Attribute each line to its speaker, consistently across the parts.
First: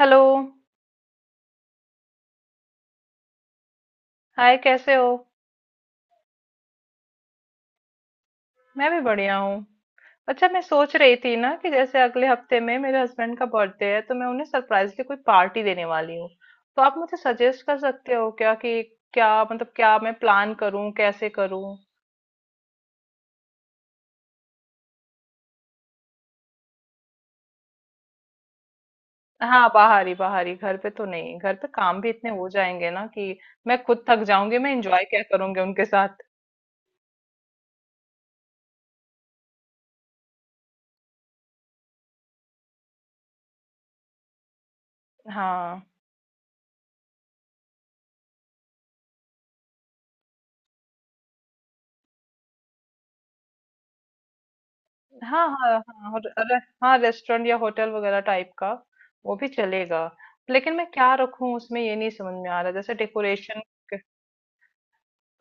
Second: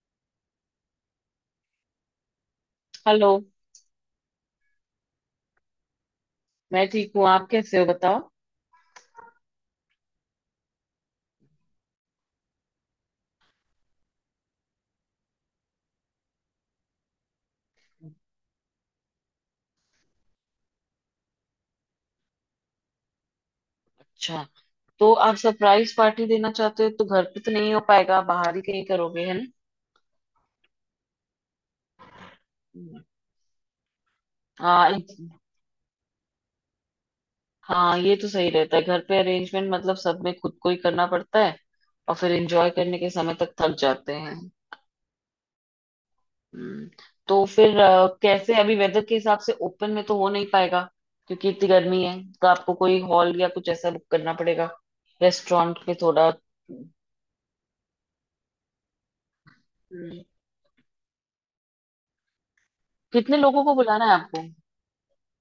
Speaker 1: Hello.
Speaker 2: Hello.
Speaker 1: Hi, कैसे हो?
Speaker 2: मैं ठीक हूँ, आप कैसे हो बताओ।
Speaker 1: मैं भी बढ़िया हूँ। अच्छा, मैं सोच रही थी ना कि जैसे अगले हफ्ते में मेरे हस्बैंड का बर्थडे है तो मैं उन्हें सरप्राइजली कोई पार्टी देने वाली हूँ। तो आप मुझे सजेस्ट कर सकते हो क्या कि क्या, मतलब क्या मैं प्लान करूँ, कैसे करूँ?
Speaker 2: अच्छा, तो आप सरप्राइज पार्टी देना चाहते हो, तो घर पे तो नहीं हो पाएगा, बाहर ही कहीं करोगे, है ना।
Speaker 1: हाँ, बाहर ही बाहर ही, घर पे तो नहीं। घर पे काम भी इतने हो जाएंगे ना कि मैं खुद थक जाऊंगी, मैं
Speaker 2: हाँ
Speaker 1: एंजॉय क्या
Speaker 2: एक-
Speaker 1: करूंगी उनके साथ।
Speaker 2: हाँ, ये तो सही रहता है। घर पे अरेंजमेंट मतलब सब में खुद को ही करना पड़ता है, और फिर एंजॉय करने के समय तक थक जाते हैं।
Speaker 1: हाँ
Speaker 2: हम्म, तो फिर कैसे अभी वेदर के हिसाब से ओपन में तो हो नहीं पाएगा, क्योंकि इतनी गर्मी है। तो आपको कोई हॉल या कुछ ऐसा बुक करना पड़ेगा,
Speaker 1: हाँ, हाँ,
Speaker 2: रेस्टोरेंट में
Speaker 1: हाँ, और
Speaker 2: थोड़ा।
Speaker 1: अरे हाँ, रेस्टोरेंट या होटल वगैरह टाइप का वो भी चलेगा।
Speaker 2: हम्म,
Speaker 1: लेकिन मैं क्या रखूं उसमें ये नहीं समझ में आ रहा, जैसे
Speaker 2: कितने
Speaker 1: डेकोरेशन।
Speaker 2: लोगों को बुलाना है आपको।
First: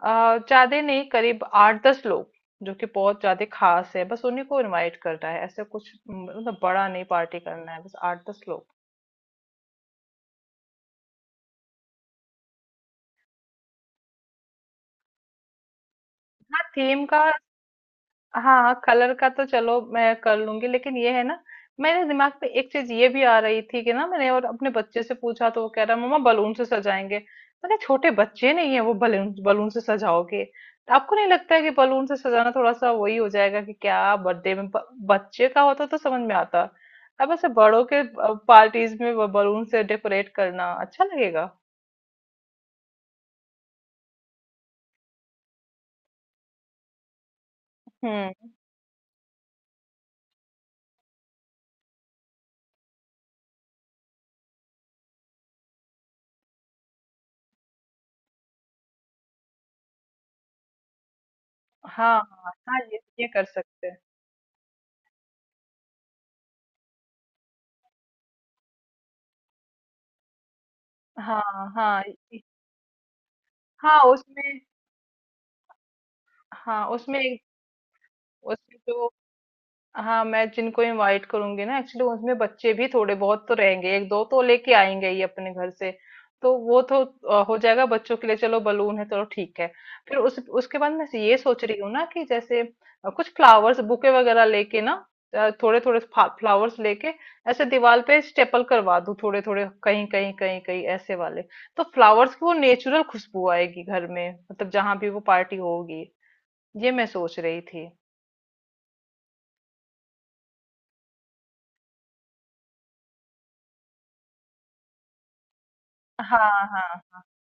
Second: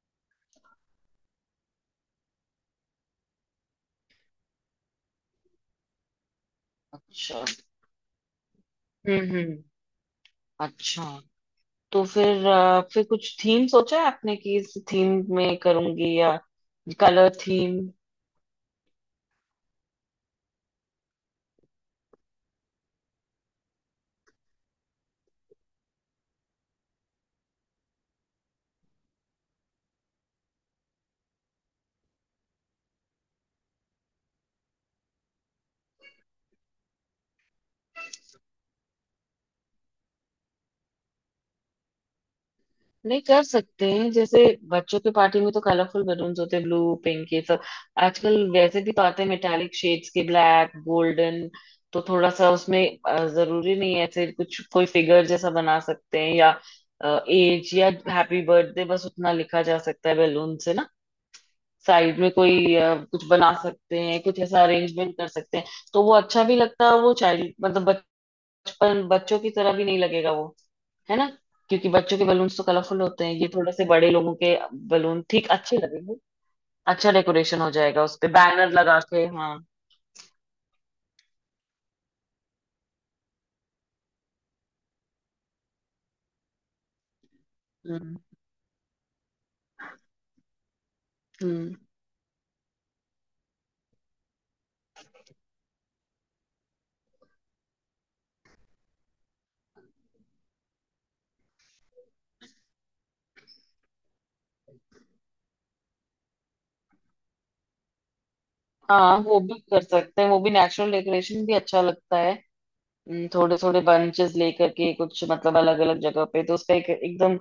Speaker 1: ज्यादा नहीं, करीब आठ दस लोग। जो कि बहुत ज्यादा खास है, बस उन्हीं को इनवाइट करना है, ऐसे कुछ मतलब बड़ा नहीं पार्टी
Speaker 2: अच्छा।
Speaker 1: करना है, बस आठ दस लोग।
Speaker 2: हम्म। अच्छा। तो फिर फिर कुछ थीम सोचा है आपने, कि इस थीम में करूंगी या
Speaker 1: हाँ, थीम का।
Speaker 2: Colour theme.
Speaker 1: हाँ हाँ, कलर का तो चलो मैं कर लूंगी लेकिन ये है ना, मेरे दिमाग पे एक चीज ये भी आ रही थी कि ना, मैंने और अपने बच्चे से पूछा तो वो कह रहा मम्मा बलून से सजाएंगे। मैंने, छोटे बच्चे नहीं है वो, बलून बलून से सजाओगे तो आपको नहीं लगता है कि बलून से सजाना थोड़ा सा वही हो जाएगा कि क्या? बर्थडे में बच्चे का होता तो समझ में आता। अब ऐसे बड़ों के पार्टीज में बलून से डेकोरेट करना अच्छा लगेगा?
Speaker 2: नहीं, कर सकते हैं जैसे बच्चों के पार्टी में तो कलरफुल बलून्स होते हैं, ब्लू, पिंक, ये सब।
Speaker 1: हम्म।
Speaker 2: आजकल वैसे भी तो आते हैं मेटालिक शेड्स के, ब्लैक, गोल्डन, तो थोड़ा सा उसमें जरूरी नहीं है। ऐसे कुछ कोई फिगर जैसा बना सकते हैं, या एज या हैप्पी बर्थडे बस उतना लिखा जा सकता है बैलून से ना।
Speaker 1: हाँ
Speaker 2: साइड में
Speaker 1: हाँ
Speaker 2: कोई
Speaker 1: हाँ, ये
Speaker 2: कुछ
Speaker 1: ये कर
Speaker 2: बना
Speaker 1: सकते हैं।
Speaker 2: सकते हैं, कुछ ऐसा अरेंजमेंट कर सकते हैं, तो वो अच्छा भी लगता है। वो चाइल्ड मतलब बचपन, बच्चों की तरह भी नहीं लगेगा वो, है ना।
Speaker 1: हाँ
Speaker 2: क्योंकि
Speaker 1: हाँ,
Speaker 2: बच्चों के
Speaker 1: इ-
Speaker 2: बलून्स तो कलरफुल होते हैं, ये थोड़े से
Speaker 1: हाँ
Speaker 2: बड़े लोगों के
Speaker 1: उसमें,
Speaker 2: बलून ठीक अच्छे लगेंगे।
Speaker 1: हाँ
Speaker 2: अच्छा
Speaker 1: उसमें एक,
Speaker 2: डेकोरेशन हो जाएगा उस पे बैनर
Speaker 1: उसमें
Speaker 2: लगा
Speaker 1: जो,
Speaker 2: के, हाँ।
Speaker 1: हाँ मैं जिनको इनवाइट करूंगी ना एक्चुअली उसमें बच्चे भी थोड़े बहुत तो रहेंगे, एक दो तो लेके आएंगे ही अपने घर से, तो वो तो हो जाएगा। बच्चों
Speaker 2: हम्म
Speaker 1: के लिए चलो बलून है, चलो ठीक है। फिर उस उसके बाद मैं ये सोच
Speaker 2: हम्म।
Speaker 1: रही हूँ ना कि जैसे कुछ फ्लावर्स बुके वगैरह लेके ना, थोड़े थोड़े फ्लावर्स लेके, ऐसे दीवार पे स्टेपल करवा दूं थोड़े थोड़े कहीं कहीं कहीं कहीं ऐसे वाले, तो फ्लावर्स की वो नेचुरल खुशबू आएगी घर में, मतलब जहां भी वो पार्टी होगी। ये मैं सोच रही थी।
Speaker 2: हाँ, वो भी कर सकते हैं। वो भी नेचुरल डेकोरेशन भी अच्छा लगता है, थोड़े थोड़े बंचेस लेकर के कुछ, मतलब अलग अलग जगह पे,
Speaker 1: हाँ
Speaker 2: तो उसका
Speaker 1: हाँ
Speaker 2: एक
Speaker 1: हाँ
Speaker 2: एकदम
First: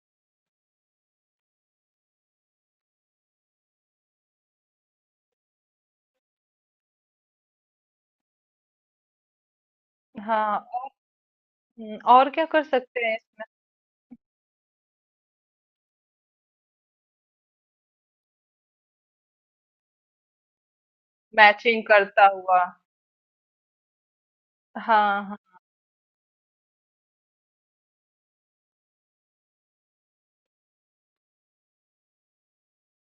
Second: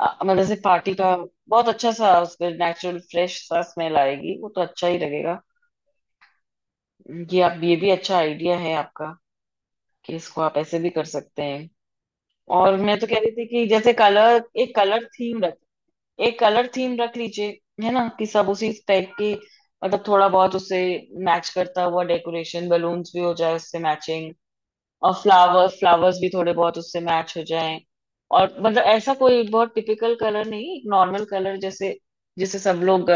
Speaker 2: मतलब से पार्टी का बहुत अच्छा सा उसमें नेचुरल फ्रेश सा स्मेल आएगी, वो तो अच्छा ही लगेगा। ये आप ये भी अच्छा आइडिया है आपका, कि इसको आप
Speaker 1: हाँ,
Speaker 2: ऐसे भी कर सकते हैं।
Speaker 1: और क्या कर
Speaker 2: और मैं
Speaker 1: सकते
Speaker 2: तो
Speaker 1: हैं
Speaker 2: कह रही
Speaker 1: इसमें?
Speaker 2: थी कि जैसे कलर, एक कलर थीम रख लीजिए, है ना, कि सब उसी टाइप की, मतलब थोड़ा बहुत उसे मैच
Speaker 1: मैचिंग
Speaker 2: करता हुआ
Speaker 1: करता हुआ,
Speaker 2: डेकोरेशन, बलून्स भी हो जाए उससे मैचिंग। और
Speaker 1: हाँ हाँ।
Speaker 2: फ्लावर्स, फ्लावर्स भी थोड़े बहुत उससे मैच हो जाएं। और मतलब ऐसा कोई बहुत टिपिकल कलर नहीं, एक नॉर्मल कलर, जैसे जिसे सब लोग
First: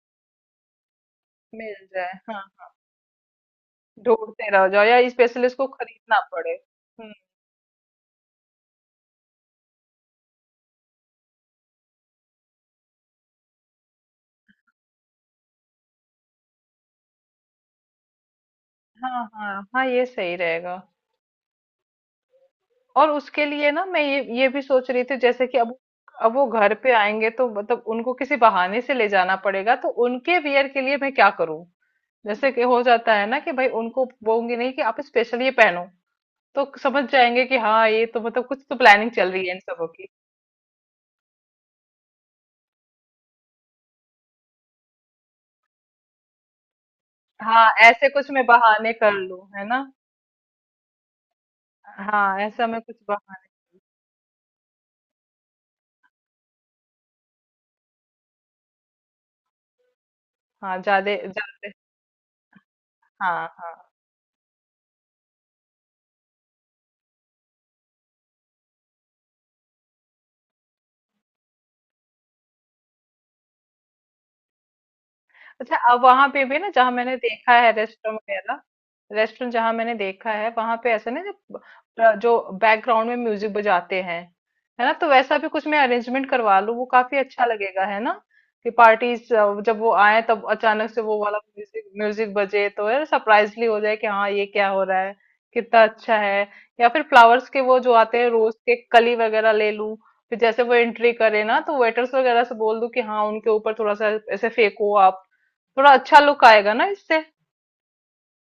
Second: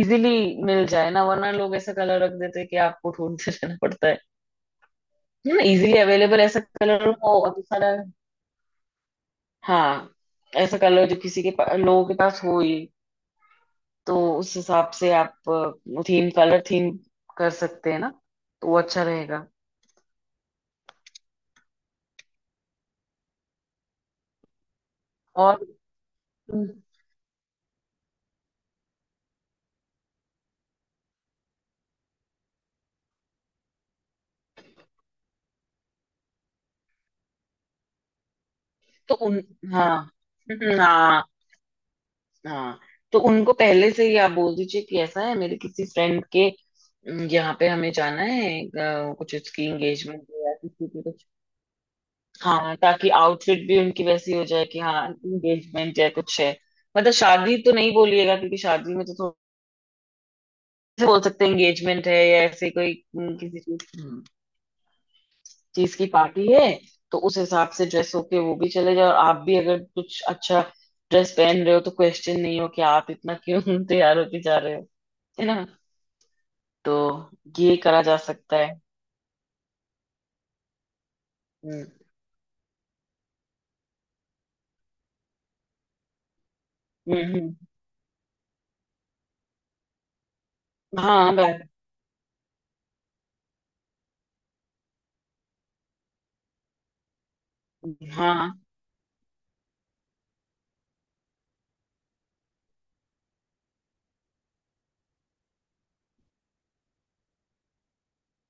Speaker 2: इजीली मिल जाए ना, वरना लोग
Speaker 1: मिल
Speaker 2: ऐसा
Speaker 1: जाए
Speaker 2: कलर रख
Speaker 1: हाँ,
Speaker 2: देते हैं कि आपको ढूंढते रहना पड़ता है।
Speaker 1: ढूंढते रह जाओ या स्पेशली
Speaker 2: ना,
Speaker 1: इसको
Speaker 2: इजीली
Speaker 1: खरीदना
Speaker 2: अवेलेबल
Speaker 1: पड़े।
Speaker 2: ऐसा कलर
Speaker 1: हम्म।
Speaker 2: हो, और दूसरा हाँ, ऐसा कलर जो किसी के लोगों के पास हो ही। तो उस हिसाब से आप थीम, कलर थीम कर सकते हैं ना, तो वो अच्छा
Speaker 1: हाँ
Speaker 2: रहेगा।
Speaker 1: हाँ हाँ, ये सही रहेगा। और उसके लिए ना मैं ये भी सोच रही थी जैसे कि
Speaker 2: और
Speaker 1: अब वो घर पे आएंगे तो मतलब उनको किसी बहाने से ले जाना पड़ेगा, तो उनके वियर के लिए मैं क्या करूं? जैसे कि हो जाता है ना कि भाई, उनको बोलूंगी नहीं कि आप स्पेशल ये पहनो तो समझ जाएंगे कि हाँ ये तो मतलब कुछ तो प्लानिंग
Speaker 2: तो
Speaker 1: चल
Speaker 2: उन
Speaker 1: रही है इन सबों।
Speaker 2: हाँ हाँ, हाँ, तो उनको पहले से ही आप बोल दीजिए कि ऐसा है मेरे किसी फ्रेंड के यहाँ पे
Speaker 1: हाँ,
Speaker 2: हमें
Speaker 1: ऐसे
Speaker 2: जाना
Speaker 1: कुछ मैं
Speaker 2: है,
Speaker 1: बहाने कर
Speaker 2: कुछ
Speaker 1: लूं है
Speaker 2: उसकी
Speaker 1: ना।
Speaker 2: एंगेजमेंट है या किसी की कुछ।
Speaker 1: हाँ, ऐसा
Speaker 2: हाँ,
Speaker 1: मैं कुछ
Speaker 2: ताकि
Speaker 1: बहाने।
Speaker 2: आउटफिट भी उनकी वैसी हो जाए, कि हाँ एंगेजमेंट या कुछ है। मतलब शादी तो नहीं बोलिएगा, क्योंकि शादी में तो थोड़ा,
Speaker 1: हाँ
Speaker 2: ऐसे
Speaker 1: ज्यादा
Speaker 2: बोल सकते हैं
Speaker 1: ज्यादा,
Speaker 2: एंगेजमेंट है या ऐसे कोई
Speaker 1: हाँ
Speaker 2: किसी चीज
Speaker 1: हाँ।
Speaker 2: चीज की पार्टी है। तो उस हिसाब से ड्रेस होके वो भी चले जाए, और आप भी अगर कुछ अच्छा ड्रेस पहन रहे हो, तो क्वेश्चन नहीं हो कि आप इतना क्यों तैयार होके जा रहे हो, है ना।
Speaker 1: अच्छा, अब वहां पे भी ना, जहाँ
Speaker 2: तो
Speaker 1: मैंने देखा है
Speaker 2: ये करा जा
Speaker 1: रेस्टोरेंट
Speaker 2: सकता
Speaker 1: वगैरह,
Speaker 2: है।
Speaker 1: रेस्टोरेंट जहाँ मैंने देखा है वहां पे ऐसा ना, जो
Speaker 2: हम्म
Speaker 1: जो बैकग्राउंड में म्यूजिक बजाते हैं, है ना? तो वैसा भी कुछ मैं अरेंजमेंट करवा लूँ, वो काफी
Speaker 2: हम्म
Speaker 1: अच्छा
Speaker 2: हम्म।
Speaker 1: लगेगा, है ना? कि पार्टीज, जब वो आए तब अचानक से वो
Speaker 2: हाँ,
Speaker 1: वाला म्यूजिक म्यूजिक बजे तो है, सरप्राइजली हो जाए कि हाँ ये क्या हो रहा है, कितना अच्छा है। या फिर फ्लावर्स के वो जो आते हैं
Speaker 2: हाँ,
Speaker 1: रोज के कली वगैरह ले लूं, फिर जैसे वो एंट्री करे ना तो वेटर्स वगैरह से बोल दूं कि हाँ उनके ऊपर थोड़ा सा ऐसे फेंको आप, थोड़ा अच्छा लुक आएगा ना इससे।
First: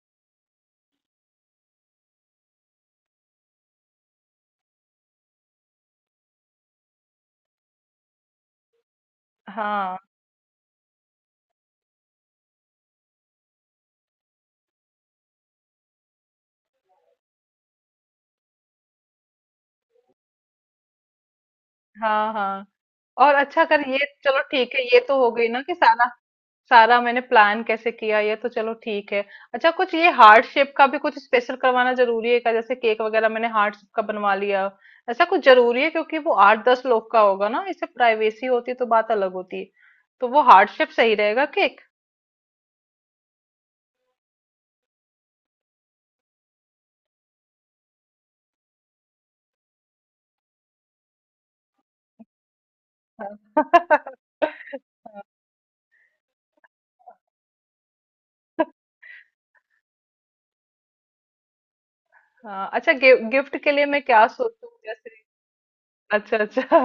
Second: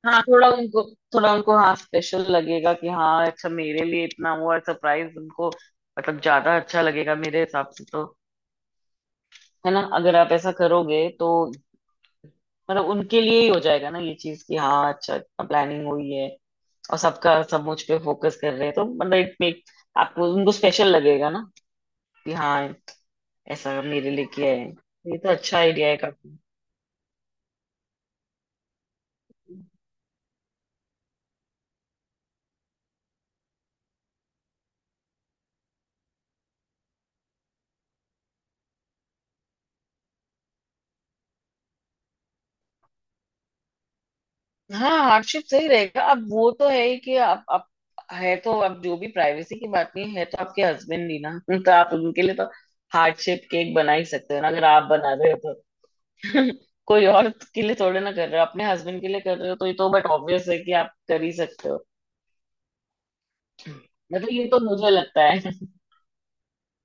Speaker 2: हाँ, थोड़ा उनको, हाँ स्पेशल लगेगा कि हाँ अच्छा, मेरे लिए इतना हुआ सरप्राइज, उनको मतलब ज्यादा अच्छा लगेगा मेरे हिसाब से तो। है ना,
Speaker 1: हाँ
Speaker 2: अगर आप ऐसा करोगे तो मतलब उनके लिए ही हो जाएगा ना ये चीज कि हाँ अच्छा प्लानिंग हुई है, और सबका सब मुझ पे फोकस कर रहे हैं, तो मतलब इट मेक, आपको उनको स्पेशल लगेगा ना,
Speaker 1: हाँ
Speaker 2: कि
Speaker 1: हाँ,
Speaker 2: हाँ
Speaker 1: और अच्छा कर
Speaker 2: ऐसा
Speaker 1: ये,
Speaker 2: मेरे लिए
Speaker 1: चलो
Speaker 2: किया है।
Speaker 1: ठीक है ये
Speaker 2: ये
Speaker 1: तो
Speaker 2: तो
Speaker 1: हो गई
Speaker 2: अच्छा
Speaker 1: ना कि
Speaker 2: आइडिया है
Speaker 1: सारा
Speaker 2: काफी।
Speaker 1: सारा मैंने प्लान कैसे किया, ये तो चलो ठीक है। अच्छा, कुछ ये हार्ट शेप का भी कुछ स्पेशल करवाना जरूरी है क्या? जैसे केक वगैरह मैंने हार्ट शेप का बनवा लिया, ऐसा कुछ जरूरी है? क्योंकि वो आठ दस लोग का होगा ना, इससे प्राइवेसी होती तो बात अलग होती, तो वो हार्ट शेप सही रहेगा केक।
Speaker 2: हाँ, हार्डशिप सही रहेगा। अब वो तो है ही कि आप है तो अब जो भी प्राइवेसी की बात नहीं है तो आपके हस्बैंड ही ना तो आप उनके लिए तो
Speaker 1: हाँ
Speaker 2: हार्डशिप केक बना ही सकते हो ना, अगर आप बना रहे हो तो कोई और के लिए थोड़े ना कर रहे हो, अपने हस्बैंड के लिए कर रहे हो, तो ये तो बट ऑब्वियस है कि आप कर ही सकते हो।
Speaker 1: हाँ, अच्छा गिफ्ट के लिए मैं क्या
Speaker 2: मतलब ये तो
Speaker 1: सोचूं
Speaker 2: मुझे
Speaker 1: जैसे,
Speaker 2: लगता है
Speaker 1: अच्छा अच्छा,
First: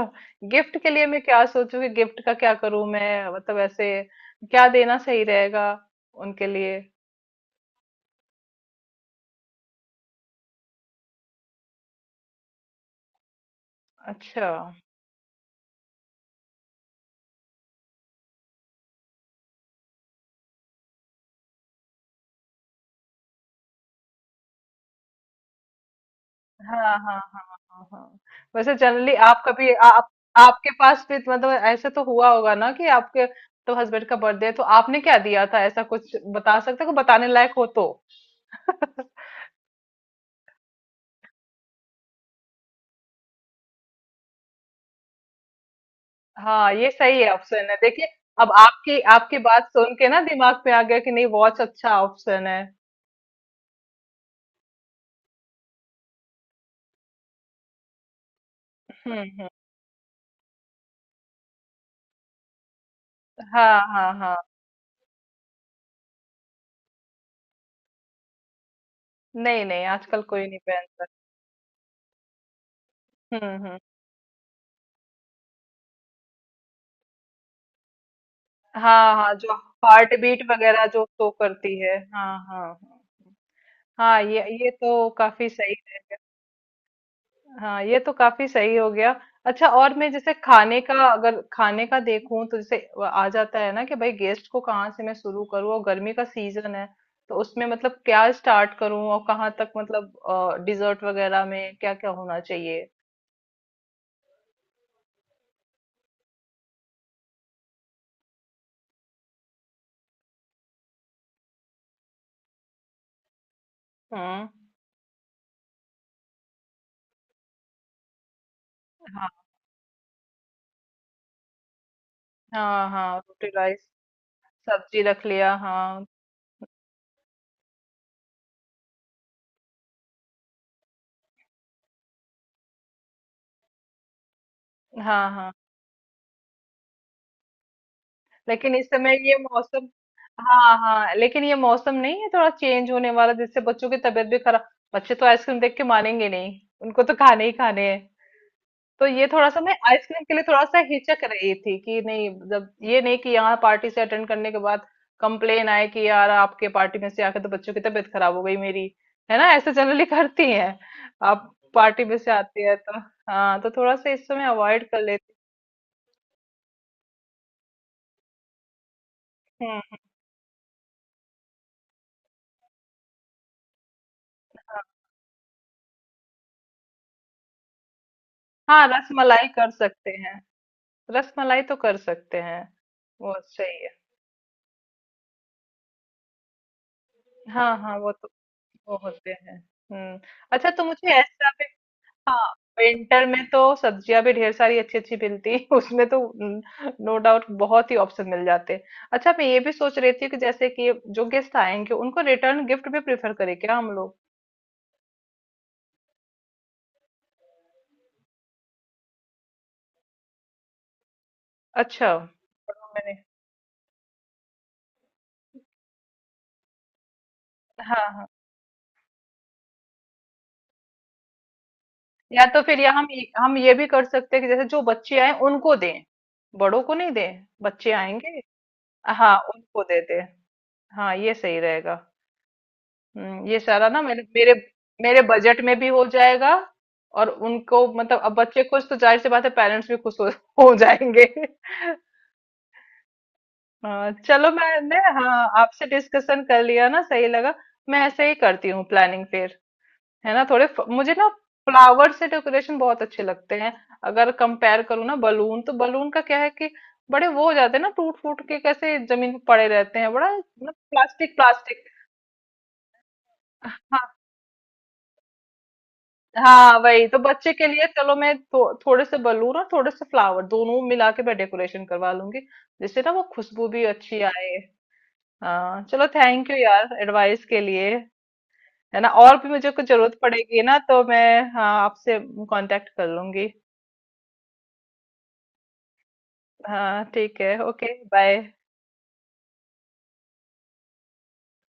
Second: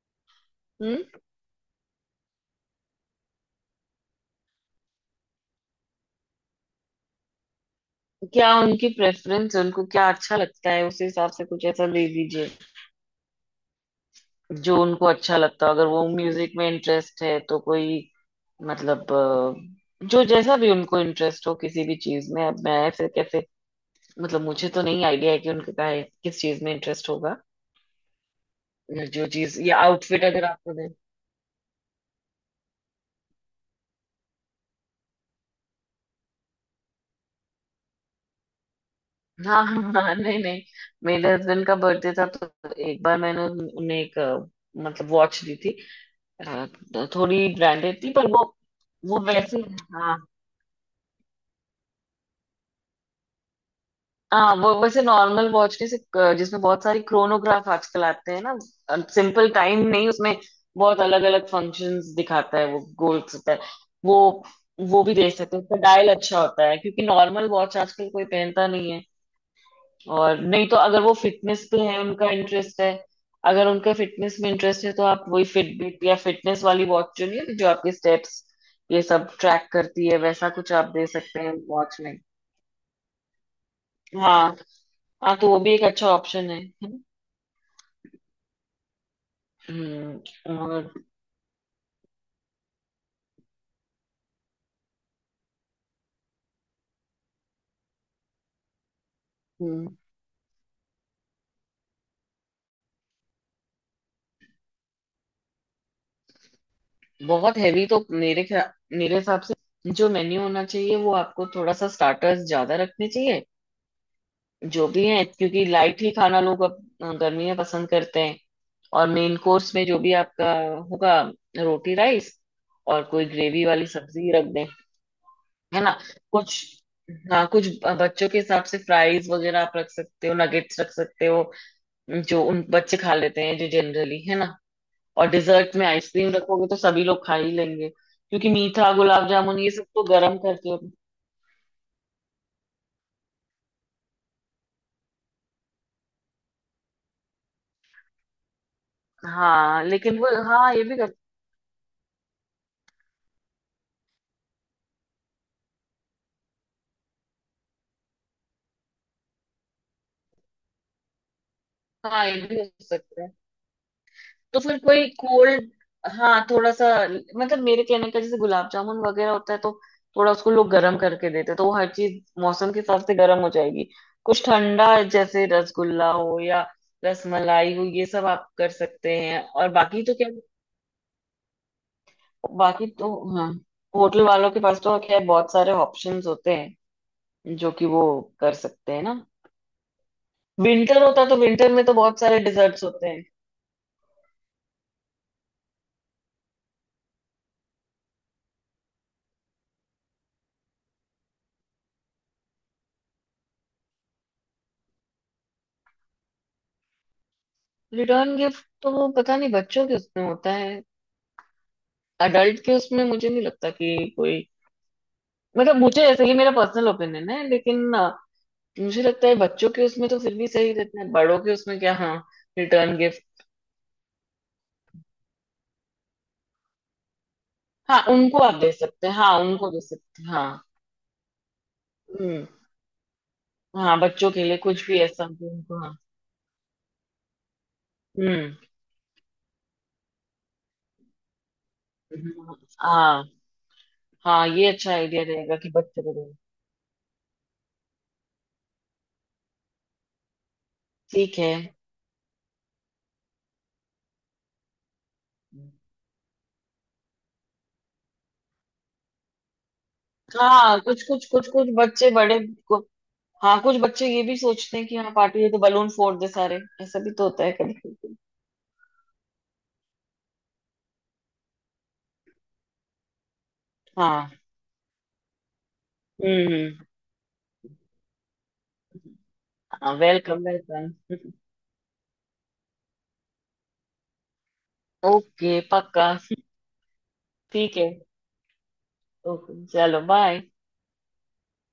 Speaker 1: गिफ्ट के
Speaker 2: हम्म।
Speaker 1: लिए मैं क्या सोचूं कि गिफ्ट का क्या करूं मैं? मतलब ऐसे क्या देना सही रहेगा उनके लिए?
Speaker 2: क्या उनकी प्रेफरेंस, उनको क्या अच्छा लगता है, उस हिसाब से कुछ ऐसा दे दीजिए
Speaker 1: अच्छा
Speaker 2: जो उनको अच्छा लगता हो। अगर वो म्यूजिक में इंटरेस्ट है तो कोई, मतलब जो जैसा भी उनको इंटरेस्ट हो किसी भी चीज में, अब मैं फिर कैसे, मतलब मुझे तो नहीं आइडिया है कि उनका किस चीज में
Speaker 1: हाँ
Speaker 2: इंटरेस्ट
Speaker 1: हाँ
Speaker 2: होगा,
Speaker 1: हाँ हाँ हाँ, वैसे
Speaker 2: या
Speaker 1: जनरली
Speaker 2: जो
Speaker 1: आप
Speaker 2: चीज
Speaker 1: कभी
Speaker 2: या
Speaker 1: आप
Speaker 2: आउटफिट अगर
Speaker 1: आपके
Speaker 2: आपको दे।
Speaker 1: पास भी मतलब ऐसे तो हुआ होगा ना कि आपके तो हस्बैंड का बर्थडे है तो आपने क्या दिया था? ऐसा कुछ बता सकते हो बताने लायक हो तो
Speaker 2: हाँ हाँ हाँ, हाँ, नहीं नहीं, मेरे हस्बैंड का बर्थडे था तो एक बार मैंने उन्हें एक मतलब वॉच दी थी। अ,
Speaker 1: हाँ ये
Speaker 2: तो
Speaker 1: सही है,
Speaker 2: थोड़ी
Speaker 1: ऑप्शन है
Speaker 2: ब्रांडेड
Speaker 1: देखिए।
Speaker 2: थी, पर वो
Speaker 1: अब आपकी
Speaker 2: वो
Speaker 1: आपकी
Speaker 2: वैसे,
Speaker 1: बात सुन के
Speaker 2: हाँ।
Speaker 1: ना दिमाग पे आ गया कि नहीं, वॉच अच्छा ऑप्शन है।
Speaker 2: हाँ, वो वैसे नॉर्मल वॉच के से जिसमें बहुत सारी क्रोनोग्राफ आजकल आते हैं ना,
Speaker 1: हम्म,
Speaker 2: सिंपल टाइम नहीं उसमें, बहुत अलग अलग फंक्शंस दिखाता है, वो गोल्स होता है
Speaker 1: हाँ हाँ
Speaker 2: वो
Speaker 1: हाँ,
Speaker 2: वो भी देख सकते हैं, उसका डायल अच्छा होता है, क्योंकि नॉर्मल वॉच आजकल कोई पहनता नहीं है।
Speaker 1: नहीं नहीं आजकल
Speaker 2: और
Speaker 1: कोई नहीं
Speaker 2: नहीं तो अगर
Speaker 1: पहनता।
Speaker 2: वो फिटनेस पे है, उनका इंटरेस्ट है, अगर
Speaker 1: हम्म,
Speaker 2: उनका फिटनेस में इंटरेस्ट है, तो आप वही फिटबिट या फिटनेस वाली वॉच चुनिए जो आपके स्टेप्स, ये
Speaker 1: हाँ
Speaker 2: सब
Speaker 1: हाँ, जो
Speaker 2: ट्रैक करती
Speaker 1: हार्ट
Speaker 2: है,
Speaker 1: बीट
Speaker 2: वैसा कुछ
Speaker 1: वगैरह
Speaker 2: आप
Speaker 1: जो
Speaker 2: दे
Speaker 1: शो
Speaker 2: सकते हैं
Speaker 1: करती है।
Speaker 2: वॉच में।
Speaker 1: हाँ हाँ हाँ हाँ, ये
Speaker 2: हाँ,
Speaker 1: ये तो
Speaker 2: हाँ तो
Speaker 1: काफी
Speaker 2: वो
Speaker 1: सही
Speaker 2: भी एक अच्छा
Speaker 1: रहेगा।
Speaker 2: ऑप्शन है।
Speaker 1: हाँ, ये तो काफी सही हो गया। अच्छा, और मैं
Speaker 2: हम्म,
Speaker 1: जैसे खाने
Speaker 2: और।
Speaker 1: का, अगर खाने का देखूं तो जैसे वो आ जाता है ना कि भाई गेस्ट को कहाँ से मैं शुरू करूँ, और गर्मी का सीजन है, तो उसमें मतलब क्या स्टार्ट करूँ और कहाँ तक
Speaker 2: हम्म,
Speaker 1: मतलब डिजर्ट वगैरह में क्या क्या होना चाहिए?
Speaker 2: बहुत हैवी तो मेरे मेरे हिसाब से जो मेन्यू होना चाहिए, वो आपको थोड़ा सा स्टार्टर्स ज्यादा रखने चाहिए,
Speaker 1: हम्म,
Speaker 2: जो भी है, क्योंकि लाइट ही खाना लोग अब गर्मी में पसंद करते हैं। और मेन
Speaker 1: हाँ
Speaker 2: कोर्स में जो भी आपका होगा, रोटी, राइस,
Speaker 1: हाँ
Speaker 2: और
Speaker 1: हाँ
Speaker 2: कोई
Speaker 1: रोटी
Speaker 2: ग्रेवी
Speaker 1: राइस,
Speaker 2: वाली सब्जी रख दें,
Speaker 1: सब्जी रख लिया
Speaker 2: है ना।
Speaker 1: हाँ।
Speaker 2: कुछ, हाँ कुछ बच्चों के हिसाब से फ्राइज वगैरह आप रख सकते हो, नगेट्स रख सकते हो, जो उन बच्चे खा लेते हैं जो जनरली, है ना। और
Speaker 1: हाँ हाँ
Speaker 2: डिजर्ट में आइसक्रीम रखोगे तो सभी लोग खा ही लेंगे, क्योंकि
Speaker 1: लेकिन इस
Speaker 2: मीठा
Speaker 1: समय
Speaker 2: गुलाब
Speaker 1: ये
Speaker 2: जामुन ये सब
Speaker 1: मौसम,
Speaker 2: तो गर्म करके।
Speaker 1: हाँ हाँ, लेकिन ये मौसम नहीं है, थोड़ा चेंज होने वाला जिससे बच्चों की तबीयत भी खराब। बच्चे तो आइसक्रीम देख के मानेंगे नहीं, उनको तो खाने ही खाने हैं। तो ये थोड़ा सा मैं
Speaker 2: हाँ लेकिन
Speaker 1: आइसक्रीम
Speaker 2: वो,
Speaker 1: के लिए थोड़ा सा हिचक रही थी कि नहीं, जब ये, नहीं कि यहाँ पार्टी से अटेंड करने के बाद कंप्लेन आए कि यार आपके पार्टी में से आके तो बच्चों की तबीयत खराब हो गई मेरी, है ना? ऐसे जनरली करती हैं आप, पार्टी में
Speaker 2: हाँ
Speaker 1: से
Speaker 2: ये भी
Speaker 1: आती है
Speaker 2: कर
Speaker 1: तो।
Speaker 2: सकते हैं।
Speaker 1: हाँ तो थोड़ा सा इस समय
Speaker 2: तो फिर
Speaker 1: अवॉइड कर
Speaker 2: कोई
Speaker 1: लेती
Speaker 2: कोल्ड, हाँ थोड़ा सा मतलब मेरे कहने का जैसे गुलाब जामुन वगैरह होता है
Speaker 1: हूँ।
Speaker 2: तो
Speaker 1: हम्म,
Speaker 2: थोड़ा उसको लोग गर्म करके देते हैं, तो वो हर चीज मौसम के हिसाब से गर्म हो जाएगी। कुछ
Speaker 1: हाँ
Speaker 2: ठंडा जैसे रसगुल्ला हो या रसमलाई हो ये सब आप कर
Speaker 1: हाँ, रस
Speaker 2: सकते हैं,
Speaker 1: मलाई
Speaker 2: और
Speaker 1: कर
Speaker 2: बाकी
Speaker 1: सकते
Speaker 2: तो क्या,
Speaker 1: हैं। रसमलाई तो कर सकते हैं,
Speaker 2: बाकी तो
Speaker 1: वो
Speaker 2: हाँ
Speaker 1: सही है।
Speaker 2: होटल वालों के पास तो खैर बहुत सारे ऑप्शंस होते हैं, जो
Speaker 1: हाँ
Speaker 2: कि
Speaker 1: हाँ,
Speaker 2: वो
Speaker 1: वो तो,
Speaker 2: कर सकते
Speaker 1: वो
Speaker 2: हैं ना।
Speaker 1: होते हैं। हम्म। अच्छा, तो
Speaker 2: विंटर
Speaker 1: मुझे
Speaker 2: होता तो
Speaker 1: ऐसा भी,
Speaker 2: विंटर में तो बहुत सारे
Speaker 1: हाँ
Speaker 2: डिजर्ट्स होते हैं।
Speaker 1: विंटर में तो सब्जियां भी ढेर सारी अच्छी अच्छी मिलती हैं। उसमें तो नो डाउट बहुत ही ऑप्शन मिल जाते हैं। अच्छा, मैं ये भी सोच रही थी कि जैसे कि जो गेस्ट आएंगे उनको रिटर्न गिफ्ट भी प्रेफर करें क्या हम लोग?
Speaker 2: रिटर्न गिफ्ट तो वो पता नहीं, बच्चों के उसमें होता है,
Speaker 1: अच्छा
Speaker 2: अडल्ट के
Speaker 1: पढ़ो
Speaker 2: उसमें
Speaker 1: मैंने,
Speaker 2: मुझे नहीं लगता कि कोई, मतलब मुझे ऐसे ही, मेरा पर्सनल ओपिनियन है लेकिन
Speaker 1: हाँ हाँ।
Speaker 2: मुझे लगता है बच्चों के उसमें तो फिर भी सही रहते हैं, बड़ों के उसमें क्या। हाँ
Speaker 1: या तो फिर या
Speaker 2: रिटर्न गिफ्ट,
Speaker 1: हम ये भी कर सकते हैं कि जैसे जो बच्चे आए उनको दें, बड़ों को नहीं दें, बच्चे
Speaker 2: हाँ उनको
Speaker 1: आएंगे
Speaker 2: आप दे सकते हैं, हाँ
Speaker 1: हाँ
Speaker 2: उनको दे
Speaker 1: उनको दे दें।
Speaker 2: सकते हैं, हाँ।
Speaker 1: हाँ ये सही रहेगा।
Speaker 2: हम्म।
Speaker 1: ये सारा
Speaker 2: हाँ
Speaker 1: ना मेरे
Speaker 2: बच्चों के
Speaker 1: मेरे
Speaker 2: लिए कुछ भी
Speaker 1: मेरे
Speaker 2: ऐसा जो
Speaker 1: बजट में
Speaker 2: उनको,
Speaker 1: भी
Speaker 2: हाँ।
Speaker 1: हो जाएगा। और उनको मतलब, अब
Speaker 2: हम्म।
Speaker 1: बच्चे खुश तो जाहिर सी बात है, पेरेंट्स भी खुश हो जाएंगे
Speaker 2: हाँ।
Speaker 1: हाँ,
Speaker 2: हाँ
Speaker 1: चलो
Speaker 2: ये अच्छा
Speaker 1: मैंने
Speaker 2: आइडिया
Speaker 1: हाँ
Speaker 2: रहेगा कि
Speaker 1: आपसे
Speaker 2: बच्चे को दें।
Speaker 1: डिस्कशन कर लिया ना, सही लगा। मैं ऐसे ही करती हूँ प्लानिंग फिर, है ना? थोड़े मुझे ना
Speaker 2: ठीक है।
Speaker 1: फ्लावर से डेकोरेशन बहुत अच्छे लगते हैं। अगर कंपेयर करूँ ना बलून, तो बलून का क्या है कि बड़े वो हो जाते हैं ना, टूट फूट के कैसे जमीन पे पड़े रहते हैं, बड़ा
Speaker 2: हाँ कुछ कुछ
Speaker 1: प्लास्टिक
Speaker 2: कुछ कुछ
Speaker 1: प्लास्टिक।
Speaker 2: बच्चे बड़े को, हाँ कुछ बच्चे ये भी सोचते हैं कि हाँ पार्टी है तो बलून फोड़ दे सारे,
Speaker 1: हाँ
Speaker 2: ऐसा
Speaker 1: वही
Speaker 2: भी
Speaker 1: तो,
Speaker 2: तो होता
Speaker 1: बच्चे
Speaker 2: है
Speaker 1: के
Speaker 2: कभी
Speaker 1: लिए
Speaker 2: कभी।
Speaker 1: चलो मैं थोड़े से बलून और थोड़े से फ्लावर दोनों मिला के मैं डेकोरेशन करवा लूंगी, जिससे ना वो खुशबू भी अच्छी
Speaker 2: हाँ।
Speaker 1: आए। हाँ चलो, थैंक यू
Speaker 2: हम्म।
Speaker 1: यार एडवाइस के लिए। है ना? और भी मुझे कुछ जरूरत
Speaker 2: वेलकम
Speaker 1: पड़ेगी ना
Speaker 2: वेलकम।
Speaker 1: तो मैं, हाँ आपसे कांटेक्ट कर लूंगी।
Speaker 2: ओके पक्का।
Speaker 1: हाँ ठीक है,
Speaker 2: ठीक है।
Speaker 1: Okay bye.
Speaker 2: ओके चलो, बाय।